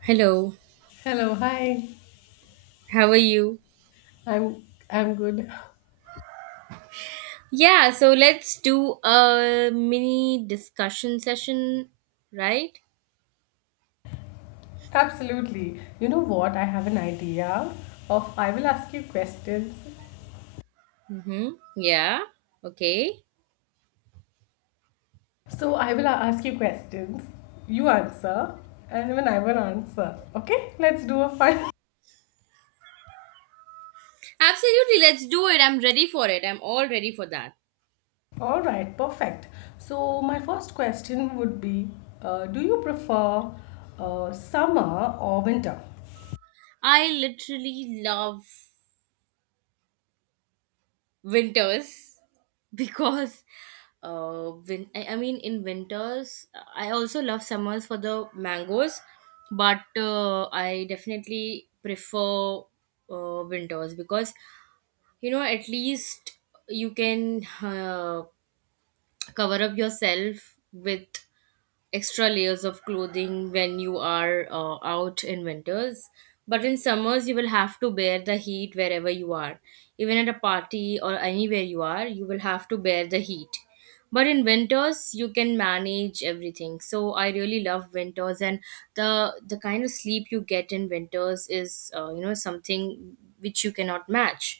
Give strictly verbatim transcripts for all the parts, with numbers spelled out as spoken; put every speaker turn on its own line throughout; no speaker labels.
Hello,
Hello, hi.
how are you?
I'm I'm good.
Yeah, so let's do a mini discussion session, right?
Absolutely. You know what? I have an idea of I will ask you questions.
Mm-hmm. Yeah, okay.
So I will a- ask you questions. You answer, and when I will answer. Okay? Let's do a fun.
Absolutely, let's do it. I'm ready for it. I'm all ready for that.
All right, perfect. So my first question would be, uh, do you prefer uh, summer or winter?
I literally love winters because uh win- I, I mean in winters I also love summers for the mangoes, but uh, I definitely prefer uh, winters because you know, at least you can uh, cover up yourself with extra layers of clothing when you are uh, out in winters. But in summers you will have to bear the heat wherever you are. Even at a party or anywhere you are, you will have to bear the heat. But in winters you can manage everything, so I really love winters. And the the kind of sleep you get in winters is, uh, you know, something which you cannot match,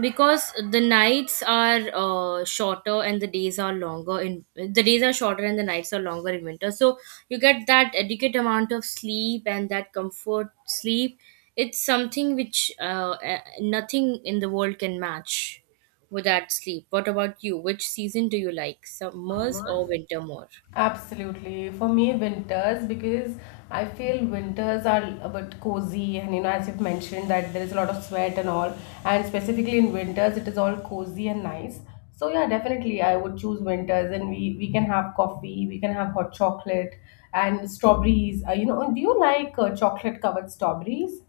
because the nights are uh, shorter and the days are longer in the days are shorter and the nights are longer in winter. So you get that adequate amount of sleep and that comfort sleep. It's something which uh, eh, nothing in the world can match with that sleep. What about you, which season do you like, summers or winter more?
Absolutely. For me, winters, because I feel winters are a bit cozy, and you know, as you've mentioned, that there is a lot of sweat and all, and specifically in winters, it is all cozy and nice. So, yeah, definitely, I would choose winters, and we, we can have coffee, we can have hot chocolate and strawberries. Uh, you know, do you like uh, chocolate covered strawberries?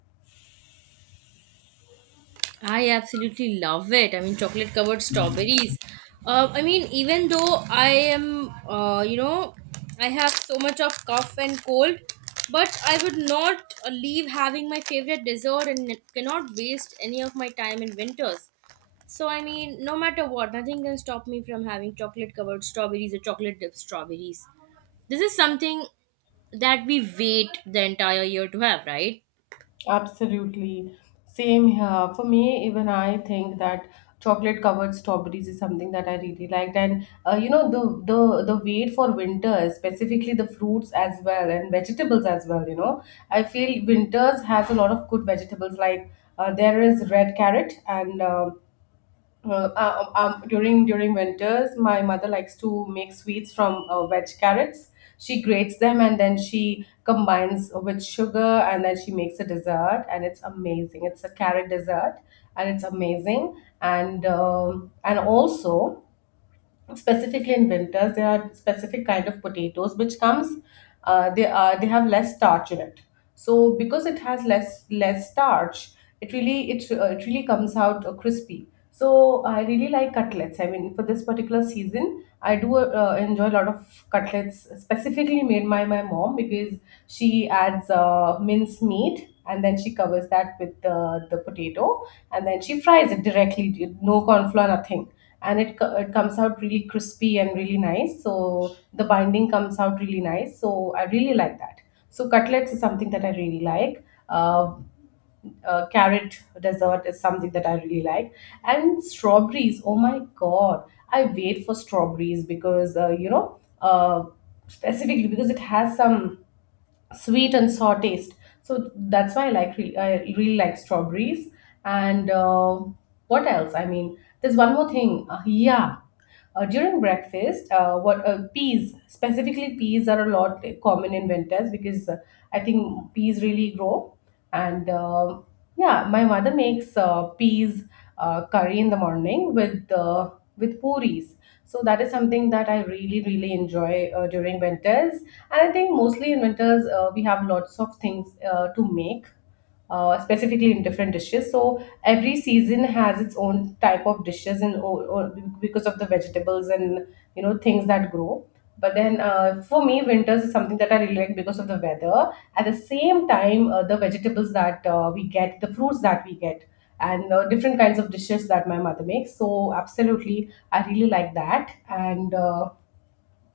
I absolutely love it. I mean, chocolate covered strawberries. Uh, I mean, even though I am, uh, you know, I have so much of cough and cold, but I would not uh, leave having my favorite dessert and cannot waste any of my time in winters. So, I mean, no matter what, nothing can stop me from having chocolate covered strawberries or chocolate dipped strawberries. This is something that we wait the entire year to have, right?
Absolutely. Same here. For me, even I think that chocolate covered strawberries is something that I really liked. And uh, you know, the the the wait for winter, specifically the fruits as well and vegetables as well, you know. I feel winters has a lot of good vegetables like uh, there is red carrot and um uh, uh, um, um, during during winters, my mother likes to make sweets from uh, veg carrots. She grates them and then she combines with sugar and then she makes a dessert and it's amazing. It's a carrot dessert and it's amazing. And um, and also specifically in winters there are specific kind of potatoes which comes uh, they are they have less starch in it so because it has less less starch it really it, uh, it really comes out uh, crispy. So I really like cutlets. I mean, for this particular season, I do uh, uh, enjoy a lot of cutlets specifically made by my mom, because she adds uh, minced meat and then she covers that with the, the potato and then she fries it directly, no corn flour, nothing. And it, co- it comes out really crispy and really nice, so the binding comes out really nice, so I really like that. So cutlets is something that I really like. uh, uh, Carrot dessert is something that I really like. And strawberries, oh my god, I wait for strawberries because uh, you know, uh, specifically because it has some sweet and sour taste. So that's why I like, really, I really like strawberries. And uh, what else? I mean, there's one more thing. Uh, yeah, uh, during breakfast, uh, what uh, peas, specifically peas are a lot common in winters because uh, I think peas really grow. And uh, yeah, my mother makes uh, peas uh, curry in the morning with uh, with puris. So that is something that I really really enjoy uh, during winters. And I think mostly in winters, uh, we have lots of things uh, to make, uh, specifically in different dishes. So every season has its own type of dishes, and o- o- because of the vegetables and you know things that grow. But then uh, for me, winters is something that I really like because of the weather. At the same time, uh, the vegetables that uh, we get, the fruits that we get, and uh, different kinds of dishes that my mother makes. So absolutely, I really like that. And uh,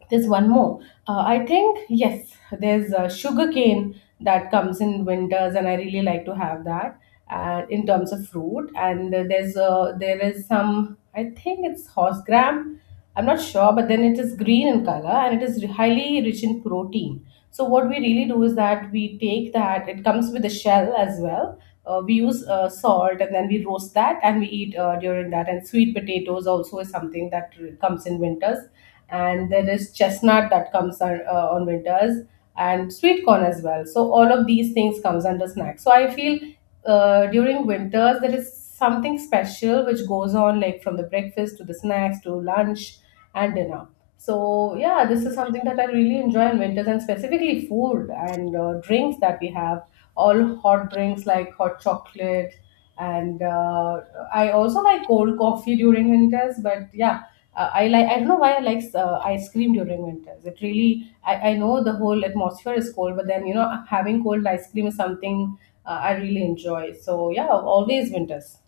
there's one more. Uh, I think yes, there's uh, sugar cane that comes in winters, and I really like to have that. And in terms of fruit, and uh, there's uh, there is some. I think it's horse gram. I'm not sure, but then it is green in color and it is highly rich in protein. So what we really do is that we take that. It comes with a shell as well. Uh, we use uh, salt and then we roast that and we eat uh, during that. And sweet potatoes also is something that comes in winters, and there is chestnut that comes on, uh, on winters, and sweet corn as well. So all of these things comes under snacks. So I feel uh, during winters there is something special which goes on, like from the breakfast to the snacks to lunch and dinner. So yeah, this is something that I really enjoy in winters, and specifically food and uh, drinks that we have, all hot drinks like hot chocolate. And uh, I also like cold coffee during winters. But yeah, uh, I like, I don't know why I like uh, ice cream during winters. It really, I, I know the whole atmosphere is cold, but then you know having cold ice cream is something uh, I really enjoy. So yeah, always winters.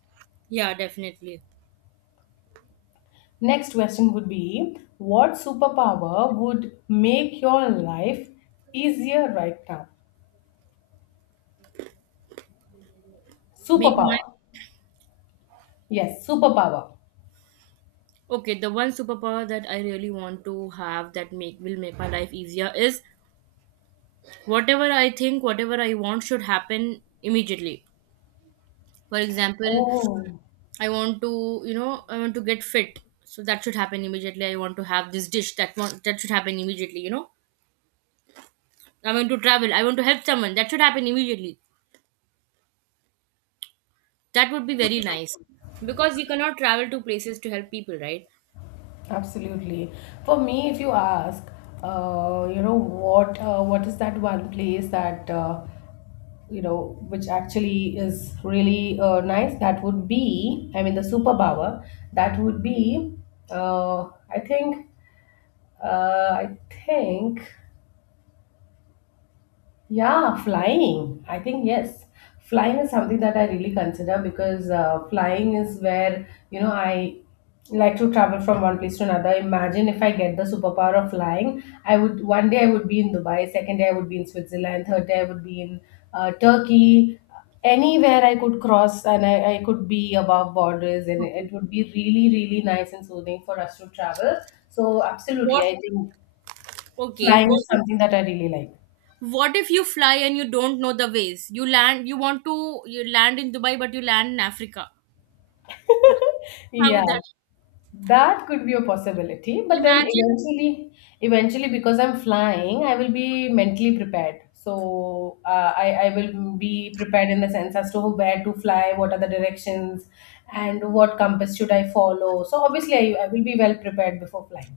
Yeah, definitely.
Next question would be, what superpower would make your life easier right now?
Make my.
Superpower. Yes, superpower.
Okay, the one superpower that I really want to have that make will make my life easier is, whatever I think, whatever I want, should happen immediately. For example,
Oh.
I want to, you know, I want to get fit, so that should happen immediately. I want to have this dish that want, that should happen immediately, you know. I want to travel, I want to help someone. That should happen immediately. That would be very nice, because you cannot travel to places to help people, right?
Absolutely. For me, if you ask, uh, you know, what uh, what is that one place that uh, you know, which actually is really uh, nice? That would be, I mean, the superpower. That would be, uh, I think, uh, I think. Yeah, flying. I think yes. Flying is something that I really consider, because uh, flying is where, you know, I like to travel from one place to another. Imagine if I get the superpower of flying, I would, one day I would be in Dubai, second day I would be in Switzerland, third day I would be in uh, Turkey. Anywhere I could cross, and I, I could be above borders, and it would be really, really nice and soothing for us to travel. So absolutely,
What
I think
okay,
flying
what
is
if.
something that I really like.
What if you fly and you don't know the ways? You land, you want to you land in Dubai, but you land in Africa. How
Yeah,
would that?
that could be a possibility, but then
Imagine.
eventually, eventually, because I'm flying, I will be mentally prepared. So uh, I I will be prepared in the sense as to where to fly, what are the directions, and what compass should I follow. So obviously, I, I will be well prepared before flying.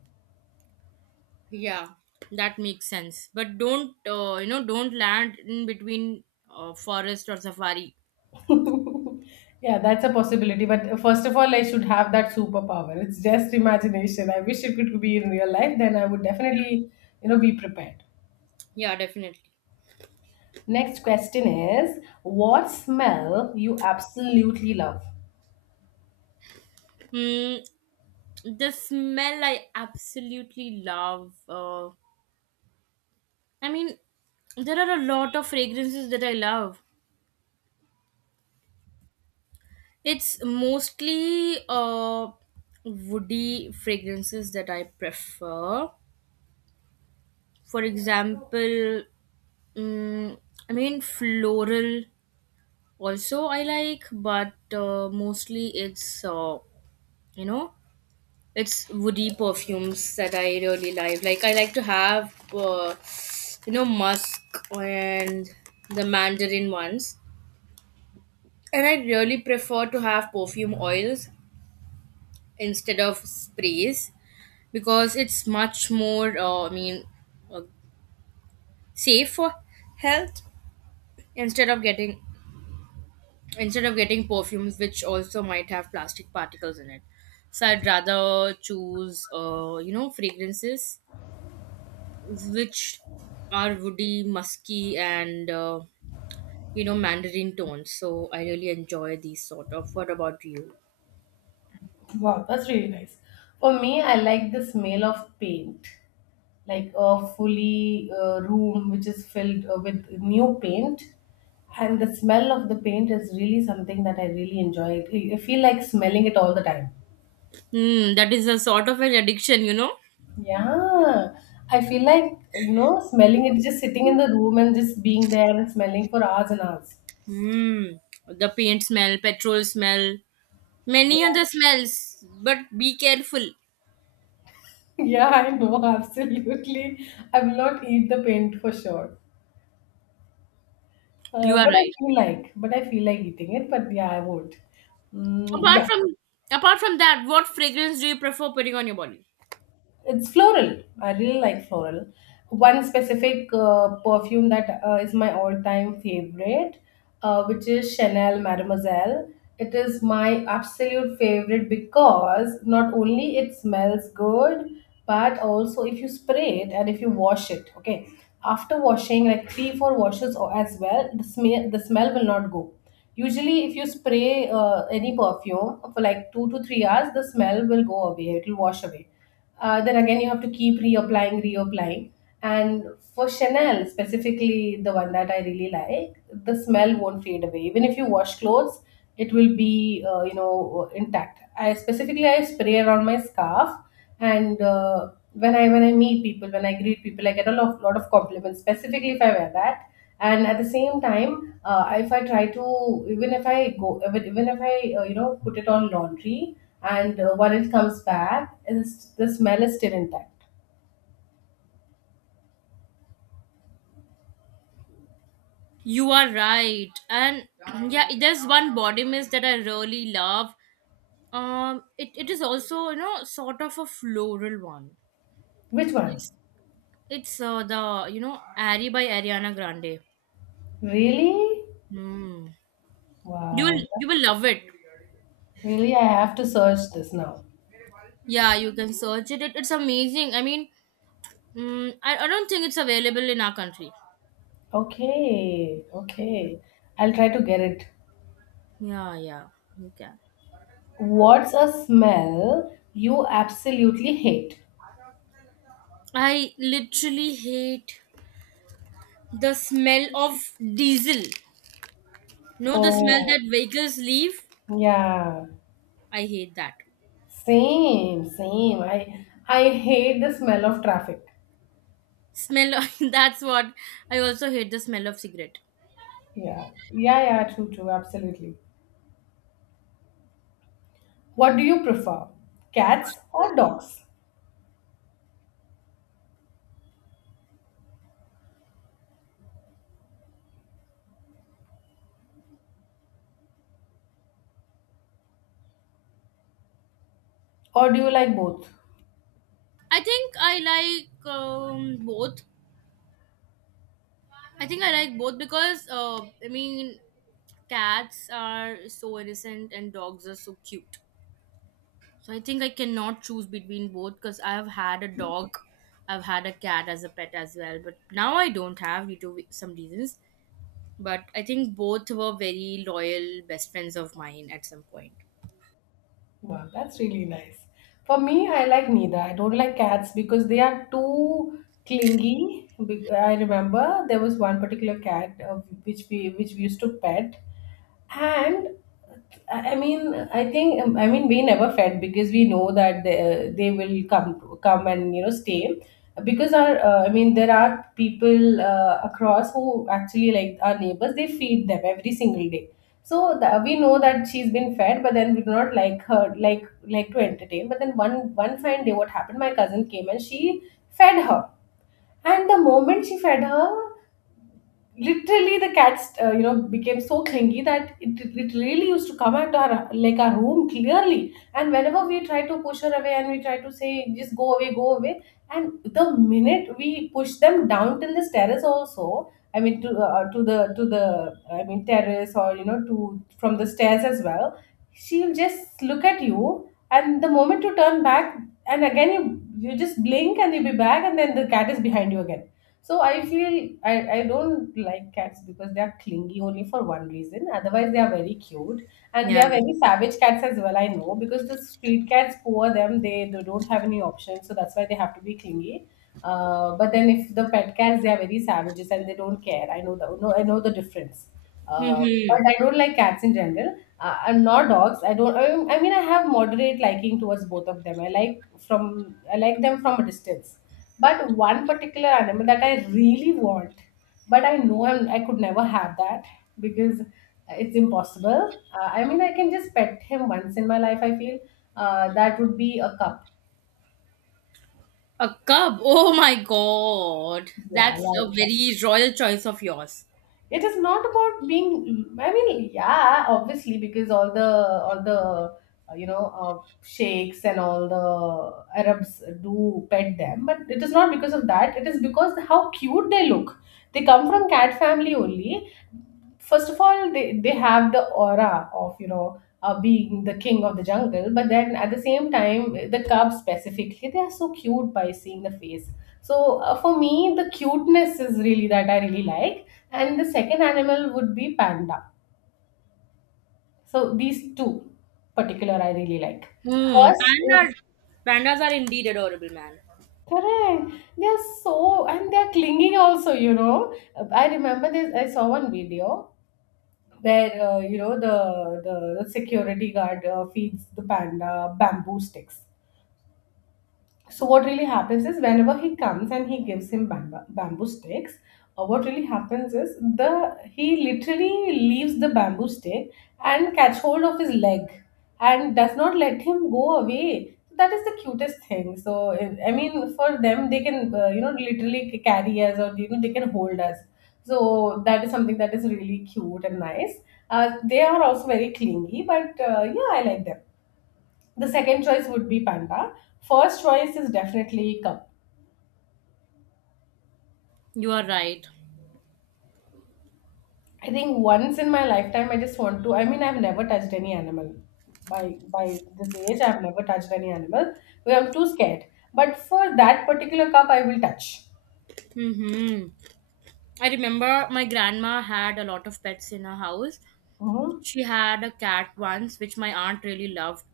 Yeah, that makes sense. But don't uh, you know? don't land in between uh, forest or safari.
Yeah, that's a possibility. But first of all, I should have that superpower. It's just imagination. I wish it could be in real life. Then I would definitely, you know, be prepared.
Yeah, definitely.
Next question is, what smell you absolutely love?
Mm, the smell I absolutely love. Uh, I mean, there are a lot of fragrances that I love. It's mostly uh, woody fragrances that I prefer. For example, mm, I mean, floral also I like, but uh, mostly it's, uh, you know, it's woody perfumes that I really like. Like, I like to have, uh, you know, musk and the mandarin ones. And I really prefer to have perfume oils instead of sprays, because it's much more, uh, i mean uh, safe for health, instead of getting instead of getting perfumes which also might have plastic particles in it. So I'd rather choose, uh, you know, fragrances which are woody, musky and, uh, you know, mandarin tones. So I really enjoy these sort of. What about you?
Wow, that's really nice. For me, I like the smell of paint, like a fully uh, room which is filled uh, with new paint. And the smell of the paint is really something that I really enjoy. I I feel like smelling it all the time.
Hmm, that is a sort of an addiction you know
Yeah, I feel like, you know, smelling it, just sitting in the room and just being there and smelling for hours and hours.
Hmm, the paint smell, petrol smell. Many other smells, but be careful.
Yeah, I know, absolutely. I will not eat the paint for sure. Uh,
You are
but I
right.
feel like, but I feel like eating it. But yeah, I won't. Mm,
Apart
yeah.
from apart from that, what fragrance do you prefer putting on your body?
It's floral. I really like floral. One specific uh, perfume that uh, is my all-time favorite, uh, which is Chanel Mademoiselle. It is my absolute favorite because not only it smells good, but also if you spray it and if you wash it, okay. After washing, like three, four washes or as well, the smell the smell will not go. Usually, if you spray uh, any perfume for like two to three hours, the smell will go away. It will wash away. Uh, then again, you have to keep reapplying, reapplying. And for Chanel, specifically the one that I really like, the smell won't fade away. Even if you wash clothes, it will be uh, you know, intact. I specifically I spray around my scarf, and uh, when I when I meet people, when I greet people, I get a lot of, lot of compliments. Specifically, if I wear that, and at the same time, uh, if I try to, even if I go, even, even if I uh, you know put it on laundry, and uh, when it comes back, it's, the smell is still intact.
You are right. And yeah, there's one body mist that I really love. Um it, it is also, you know, sort of a floral one.
Which one?
It's it's uh, the, you know Ari by Ariana Grande.
Really?
Hmm. You will
Wow.
you will love it.
Really, I have to search this now.
Yeah, you can search it. it it's amazing. I mean, mm, I, I don't think it's available in our country.
Okay,
Yeah.
okay. I'll try to get it.
Yeah, yeah, you can.
What's a smell you absolutely hate?
I literally hate the smell of diesel. No, the smell
Oh,
that vehicles leave.
yeah.
I hate that.
Same, same. I I hate the smell of traffic.
Smell, that's what. I also hate the smell of cigarette.
Yeah. Yeah, yeah, true, true, absolutely. What do you prefer? Cats or dogs? Or do you like both?
I think I like, um, both. I think I like both because, uh, I mean, cats are so innocent and dogs are so cute. So I think I cannot choose between both, because I have had a dog, I've had a cat as a pet as well, but now I don't have, due to some reasons. But I think both were very loyal best friends of mine at some point.
Wow, that's really nice. For me, I like neither. I don't like cats because they are too clingy. Be- I remember there was one particular cat uh, which we which we used to pet. And I mean, I think um, I mean we never fed because we know that they, they will come come and you know stay, because our uh, I mean there are people uh, across who actually like our neighbors they feed them every single day. So the, we know that she's been fed, but then we do not like her like like to entertain. But then one one fine day, what happened? My cousin came and she fed her, and the moment she fed her, literally the cats uh, you know became so clingy that it, it really used to come at our like our room clearly. And whenever we try to push her away and we try to say just go away go away, and the minute we push them down till this terrace also, I mean to uh, to the to the I mean terrace or you know to from the stairs as well, she'll just look at you, and the moment you turn back and again you you just blink and you'll be back, and then the cat is behind you again. So I feel I, I don't like cats because they are clingy only for one reason. Otherwise, they are very cute and they
Yeah.
are very savage cats as well. I know, because the street cats, poor them, they, they don't have any option, so that's why they have to be clingy. Uh, but then if the pet cats, they are very savages and they don't care. I know the no, I know the difference. Uh,
Mm-hmm.
but I don't like cats in general. Uh, I'm not dogs. I don't. I mean, I mean, I have moderate liking towards both of them. I like from I like them from a distance, but one particular animal that I really want, but I know I'm, I could never have that because it's impossible. Uh, I mean, I can just pet him once in my life, I feel. Uh, that would be a cup.
A cub. Oh my god,
Yeah,
that's a
like cup.
very royal choice of yours.
It is not about being, I mean, yeah, obviously, because all the, all the, uh, you know, uh, sheikhs and all the Arabs do pet them, but it is not because of that. It is because how cute they look. They come from cat family only. First of all, they, they have the aura of you know uh, being the king of the jungle, but then at the same time the cubs specifically, they are so cute by seeing the face. So uh, for me the cuteness is really that I really like, and the second animal would be panda. So these two particular I really like.
Hmm.
First is
Pandas. Pandas are indeed adorable, man.
correct. They are so, and they are clinging also, you know. I remember this, I saw one video where uh, you know the, the the security guard uh, feeds the panda bamboo sticks. So what really happens is whenever he comes and he gives him bamboo, bamboo sticks, uh, what really happens is the he literally leaves the bamboo stick and catch hold of his leg and does not let him go away. That is the cutest thing. So I I mean, for them, they can uh, you know literally c- carry us, or you know they can hold us. So that is something that is really cute and nice. Uh, they are also very clingy, but uh, yeah, I like them. The second choice would be panda. First choice is definitely cup.
You are right.
I think once in my lifetime I just want to, I mean I've never touched any animal. By by this age I've never touched any animal. Well, I'm too scared. But for that particular cup I will touch.
Mm-hmm. I remember my grandma had a lot of pets in her house.
Mhm.
She had a cat once, which my aunt really loved.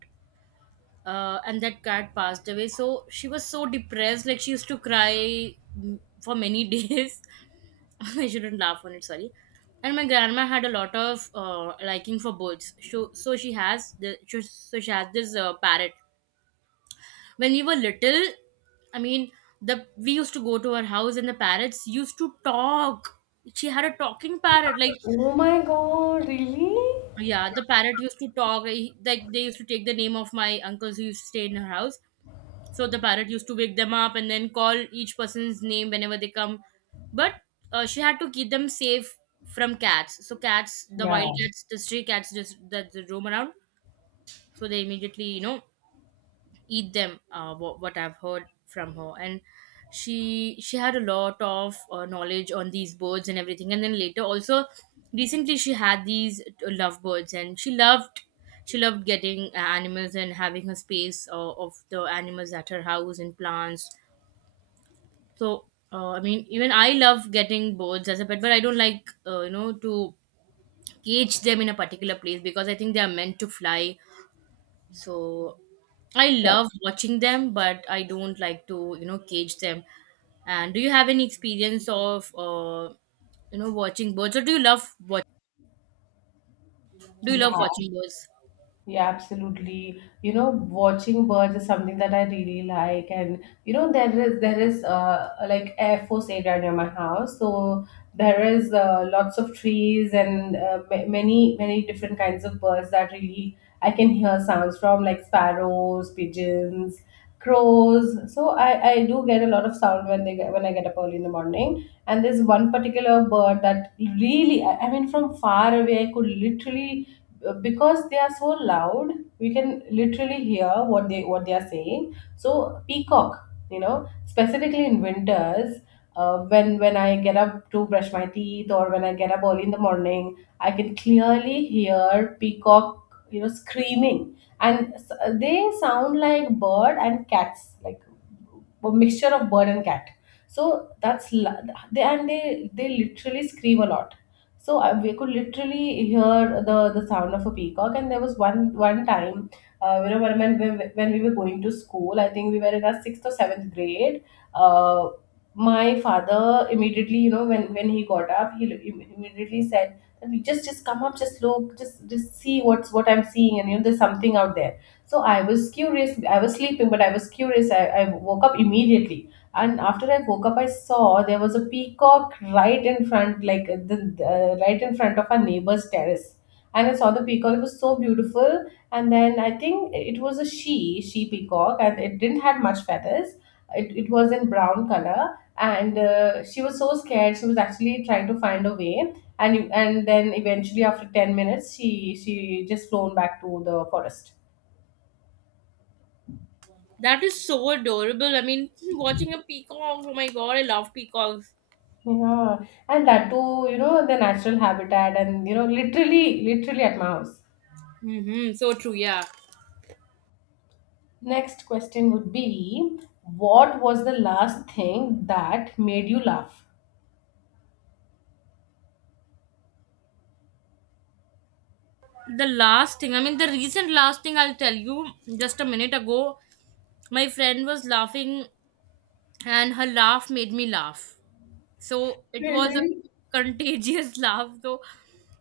Uh, and that cat passed away, so she was so depressed. Like, she used to cry, mm, for many days. I shouldn't laugh on it, sorry. And my grandma had a lot of uh, liking for birds. So, so she has the so so she has this uh, parrot. When we were little, I mean, the we used to go to her house and the parrots used to talk. She had a talking parrot, like.
Oh my god, really?
Yeah, the parrot used to talk. he- Like, they used to take the name of my uncles who used to stay in her house. So the parrot used to wake them up and then call each person's name whenever they come. But uh, she had to keep them safe from cats. So cats, the
Yeah.
wild cats, the stray cats, just that they roam around. So they immediately, you know, eat them, uh, what, what I've heard from her. And she she had a lot of uh, knowledge on these birds and everything. And then, later also, recently, she had these uh, lovebirds, and she loved she loved getting uh, animals and having her space uh, of the animals at her house, and plants. So, uh, i mean even I love getting birds as a pet, but I don't like, uh, you know to cage them in a particular place, because I think they are meant to fly. So I love watching them, but I don't like to, you know, cage them. And do you have any experience of, uh, you know, watching birds, or do you love watch? Do you
Yeah.
love watching birds?
Yeah, absolutely. You know, watching birds is something that I really like, and you know, there is there is uh like Air Force area near my house. So there is uh, lots of trees and uh, ma- many many different kinds of birds that really I can hear sounds from, like sparrows, pigeons, crows. So I I do get a lot of sound when they get, when I get up early in the morning, and there's one particular bird that really I, I mean from far away I could literally, uh, because they are so loud, we can literally hear what they what they are saying. So peacock, you know, specifically in winters, uh, when when I get up to brush my teeth or when I get up early in the morning, I can clearly hear peacock, you know, screaming. And s- they sound like bird and cats, like a mixture of bird and cat. So that's la- they, and they they literally scream a lot. So uh, we could literally hear the, the sound of a peacock. And there was one one time, uh, you know, when, when when when we were going to school, I think we were in our sixth or seventh grade. Uh, my father immediately, you know, when when he got up, he im- immediately said, "Just just come up, just look, just just see what's what I'm seeing, and you know, there's something out there." So I was curious. I was sleeping, but I was curious. I, I woke up immediately, and after I woke up, I saw there was a peacock right in front, like uh, the, the- uh, right in front of our neighbor's terrace. And I saw the peacock; it was so beautiful. And then I think it was a she, she peacock, and it didn't have much feathers. It, it was in brown color, and uh, she was so scared. She was actually trying to find a way, and and then eventually after ten minutes, she she just flown back to the forest.
That is so adorable. I mean, watching a peacock. Oh my god, I love peacocks.
Yeah, and that too, you know, the natural habitat and, you know, literally, literally at my house.
Mm-hmm, so true. Yeah.
Next question would be, what was the last thing that made you laugh?
The last thing, I mean, the recent last thing, I'll tell you. Just a minute ago, my friend was laughing, and her laugh made me laugh. So it was a
Really?
contagious laugh, though.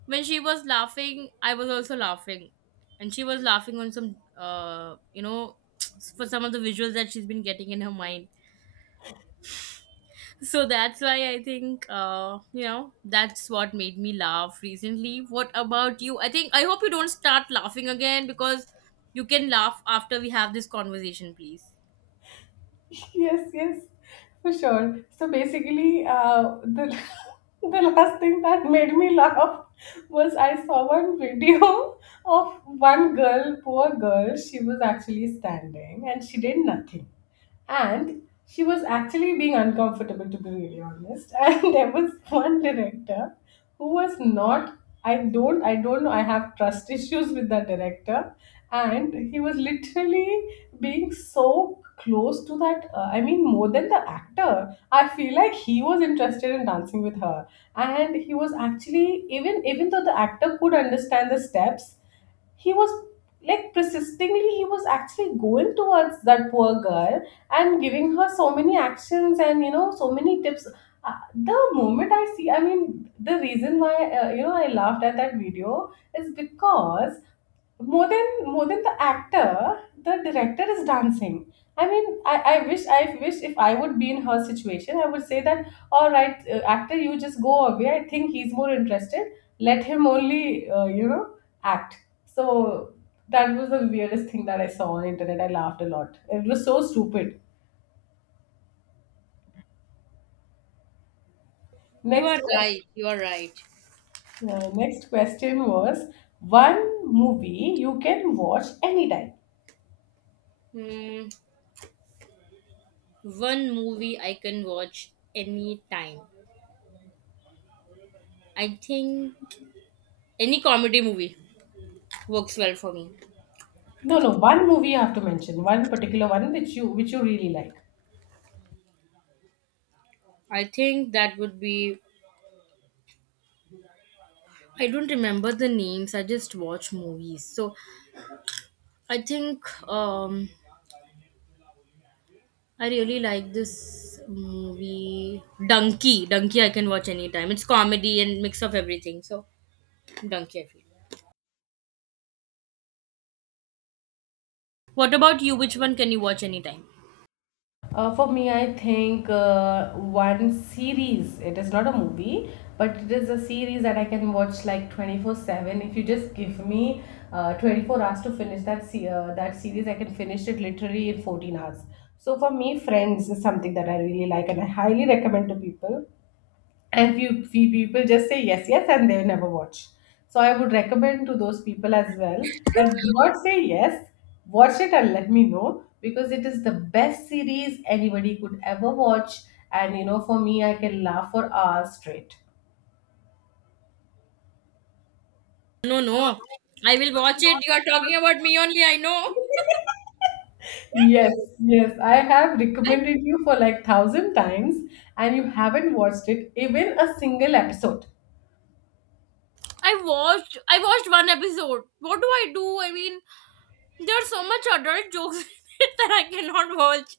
When she was laughing, I was also laughing. And she was laughing on some, uh, you know, for some of the visuals that she's been getting in her mind. So that's why I think, uh, you know, that's what made me laugh recently. What about you? I think, I hope you don't start laughing again, because you can laugh after we have this conversation, please.
Yes, yes, for sure. So basically uh, the the last thing that made me laugh was I saw one video of one girl, poor girl. She was actually standing and she did nothing, and she was actually being uncomfortable, to be really honest. And there was one director who was not, I don't i don't know, I have trust issues with that director. And he was literally being so close to that, uh, I mean more than the actor. I feel like he was interested in dancing with her, and he was actually, even even though the actor could understand the steps, he was like persistingly, he was actually going towards that poor girl and giving her so many actions and you know so many tips. Uh, the moment I see, I mean the reason why uh, you know I laughed at that video is because more than more than the actor, the director is dancing. i mean i, I wish, i wish if I would be in her situation, I would say that, all right, uh, actor, you just go away. I think he's more interested. Let him only, uh, you know act. So that was the weirdest thing that I saw on internet. I laughed a lot, it was so stupid.
You
Next
are
question.
right. You are right.
Yeah, next question was, one movie you can watch anytime.
Hmm. One movie I can watch anytime. I think any comedy movie works well for me.
No, no, one movie you have to mention, one particular one which you which you really like.
I think that would be. I don't remember the names, I just watch movies. So I think, um, I really like this movie Donkey. Donkey I can watch anytime. It's comedy and mix of everything. So Donkey, I feel. What about you? Which one can you watch anytime?
Uh, for me, I think uh, one series. It is not a movie, but it is a series that I can watch like twenty four seven. If you just give me uh, twenty four hours to finish that se- uh, that series, I can finish it literally in fourteen hours. So for me, Friends is something that I really like, and I highly recommend to people. And few few people just say yes yes and they never watch, so I would recommend to those people as well that do not say yes, watch it and let me know, because it is the best series anybody could ever watch. And you know, for me, I can laugh for hours straight.
No, no, I will watch it. You are talking about me only, I know.
Yes, yes, I have
I
recommended you for like thousand times and you haven't watched it, even a single episode.
I watched I watched one episode. What do I do? I mean, there are so much adult jokes in it that I cannot watch.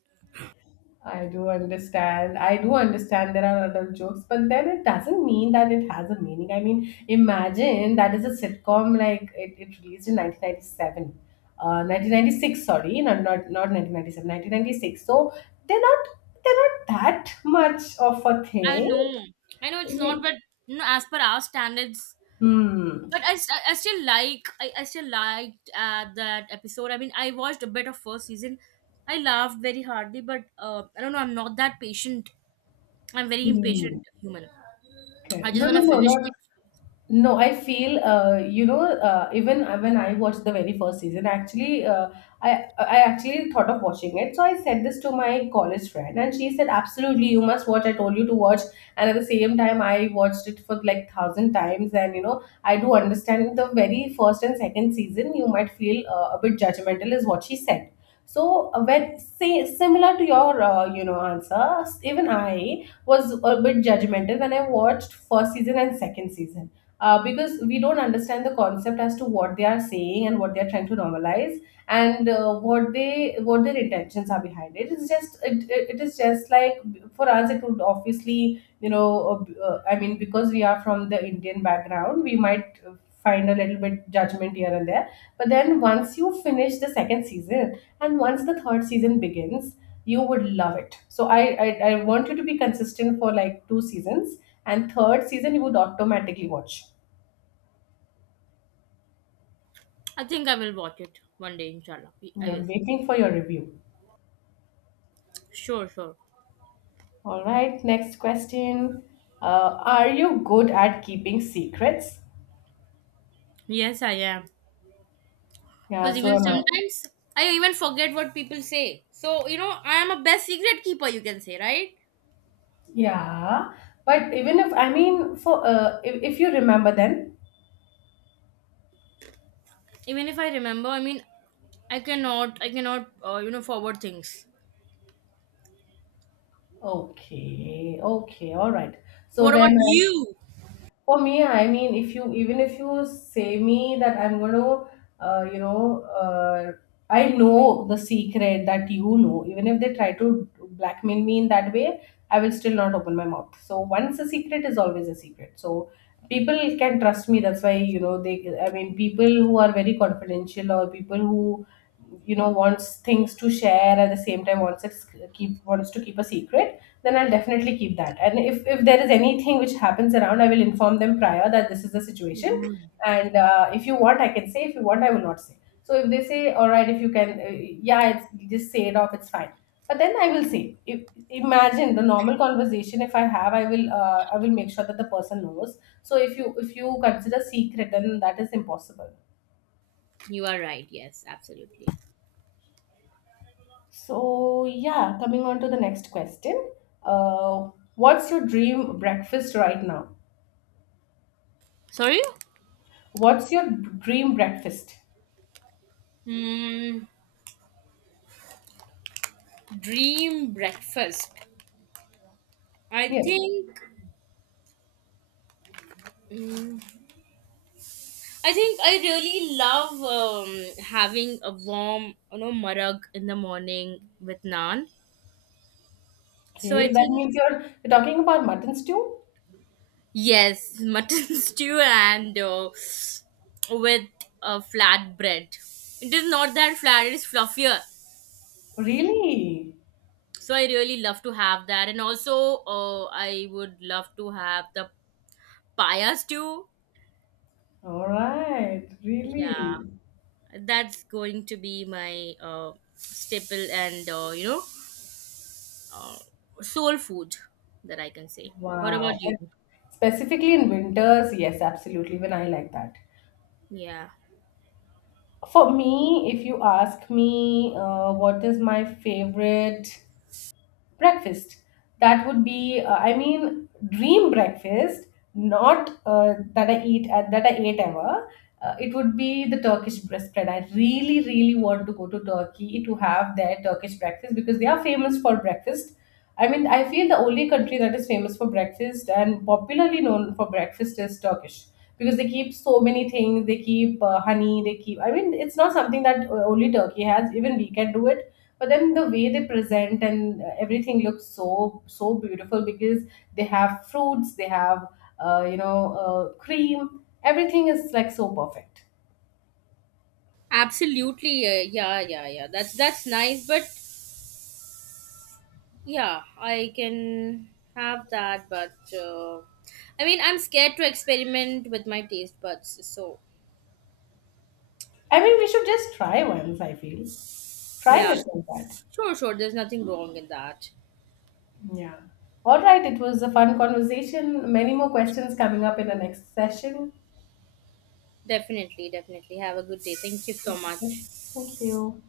I do understand. I do understand there are adult jokes, but then it doesn't mean that it has a meaning. I mean, imagine that is a sitcom like it, it released in nineteen ninety seven. Uh, nineteen ninety six, sorry, not, not, not nineteen ninety seven, nineteen ninety six. So they're not, they're not that much of a
I
thing.
know, I know it's
Yeah.
not, but you know, as per our standards.
Hmm.
But I, st- I still like, I, I still liked uh, that episode. I mean, I watched a bit of first season. I laughed very hardly, but uh, I don't know, I'm not that patient. I'm very impatient
Hmm.
human.
Okay.
I just
No, no,
wanna
no,
finish
not
it.
No, I feel uh, you know uh, even uh, when I watched the very first season, actually, uh, I I actually thought of watching it. So I said this to my college friend, and she said, "Absolutely, you must watch. I told you to watch." And at the same time, I watched it for like thousand times, and you know I do understand the very first and second season. You might feel uh, a bit judgmental, is what she said. So uh, when say similar to your uh, you know answer, even I was a bit judgmental when I watched first season and second season, uh, because we don't understand the concept as to what they are saying and what they are trying to normalize, and uh, what they what their intentions are behind it. It's just it, it it is just like, for us it would obviously you know uh, uh, I mean because we are from the Indian background, we might uh, find a little bit judgment here and there. But then once you finish the second season and once the third season begins, you would love it. So i i, I want you to be consistent for like two seasons, and third season you would automatically watch.
I think I will watch it one day, inshallah. I
Yeah,
will.
I'm waiting for your review.
Sure, sure.
All right, next question. Uh, are you good at keeping secrets?
Yes, I am. Because
Yeah, so
even
am I.
sometimes I even forget what people say. So, you know, I am a best secret keeper, you can say, right?
Yeah, but even if I mean for uh, if, if you remember then.
Even if I remember, I mean, I cannot, I cannot, uh, you know, forward things.
Okay, okay, all right. So
What about
then,
you?
for me, I mean, if you even if you say me that I'm gonna, uh, you know, uh, I know the secret that you know. Even if they try to blackmail me in that way, I will still not open my mouth. So once a secret is always a secret. So people can trust me. That's why you know they. I mean, people who are very confidential or people who you know wants things to share at the same time wants to keep wants to keep a secret, then I'll definitely keep that. And if, if there is anything which happens around, I will inform them prior that this is the situation. And uh, if you want, I can say. If you want, I will not say. So if they say, all right, if you can, uh, yeah, it's, just say it off, it's fine. But then I will say, if, imagine the normal conversation. If I have, I will, uh, I will make sure that the person knows. So if you if you consider secret, then that is impossible.
You are right. Yes, absolutely.
So yeah, coming on to the next question. Uh, what's your dream breakfast right now?
Sorry?
What's your dream breakfast?
Hmm. Dream breakfast. I
Yes.
think. mm, I think I really love, um, having a warm, you know, marag in the morning with naan. So
Okay,
I
that
think.
means you're, you're talking about mutton stew?
Yes, mutton stew, and uh, with uh, flat bread. It is not that flat, it is fluffier.
Really?
So I really love to have that. And also, uh, I would love to have the paya stew.
All right, really.
Yeah, that's going to be my uh, staple, and, uh, you know, uh, soul food, that I can say. What
Wow.
about you?
But specifically in winters, yes, absolutely. Even I like that.
Yeah.
For me, if you ask me, uh, what is my favorite breakfast? That would be, uh, i mean dream breakfast, not uh, that i eat at that I ate ever. uh, it would be the Turkish breast spread. I really really want to go to Turkey to have their Turkish breakfast, because they are famous for breakfast. I mean, I feel the only country that is famous for breakfast and popularly known for breakfast is Turkish. Because they keep so many things, they keep uh, honey, they keep, I mean it's not something that uh, only Turkey has, even we can do it. But then the way they present and uh, everything looks so so beautiful, because they have fruits, they have uh, you know uh, cream, everything is like so perfect.
Absolutely, uh, yeah, yeah, yeah. That's that's nice, but. Yeah, I can have that, but uh, I mean, I'm scared to experiment with my taste buds. So,
I mean, we should just try once, I feel. Trying
yeah,
is not bad.
sure, sure. There's nothing wrong in that.
Yeah. All right, it was a fun conversation. Many more questions coming up in the next session.
Definitely, definitely. Have a good day. Thank you so much.
Thank you.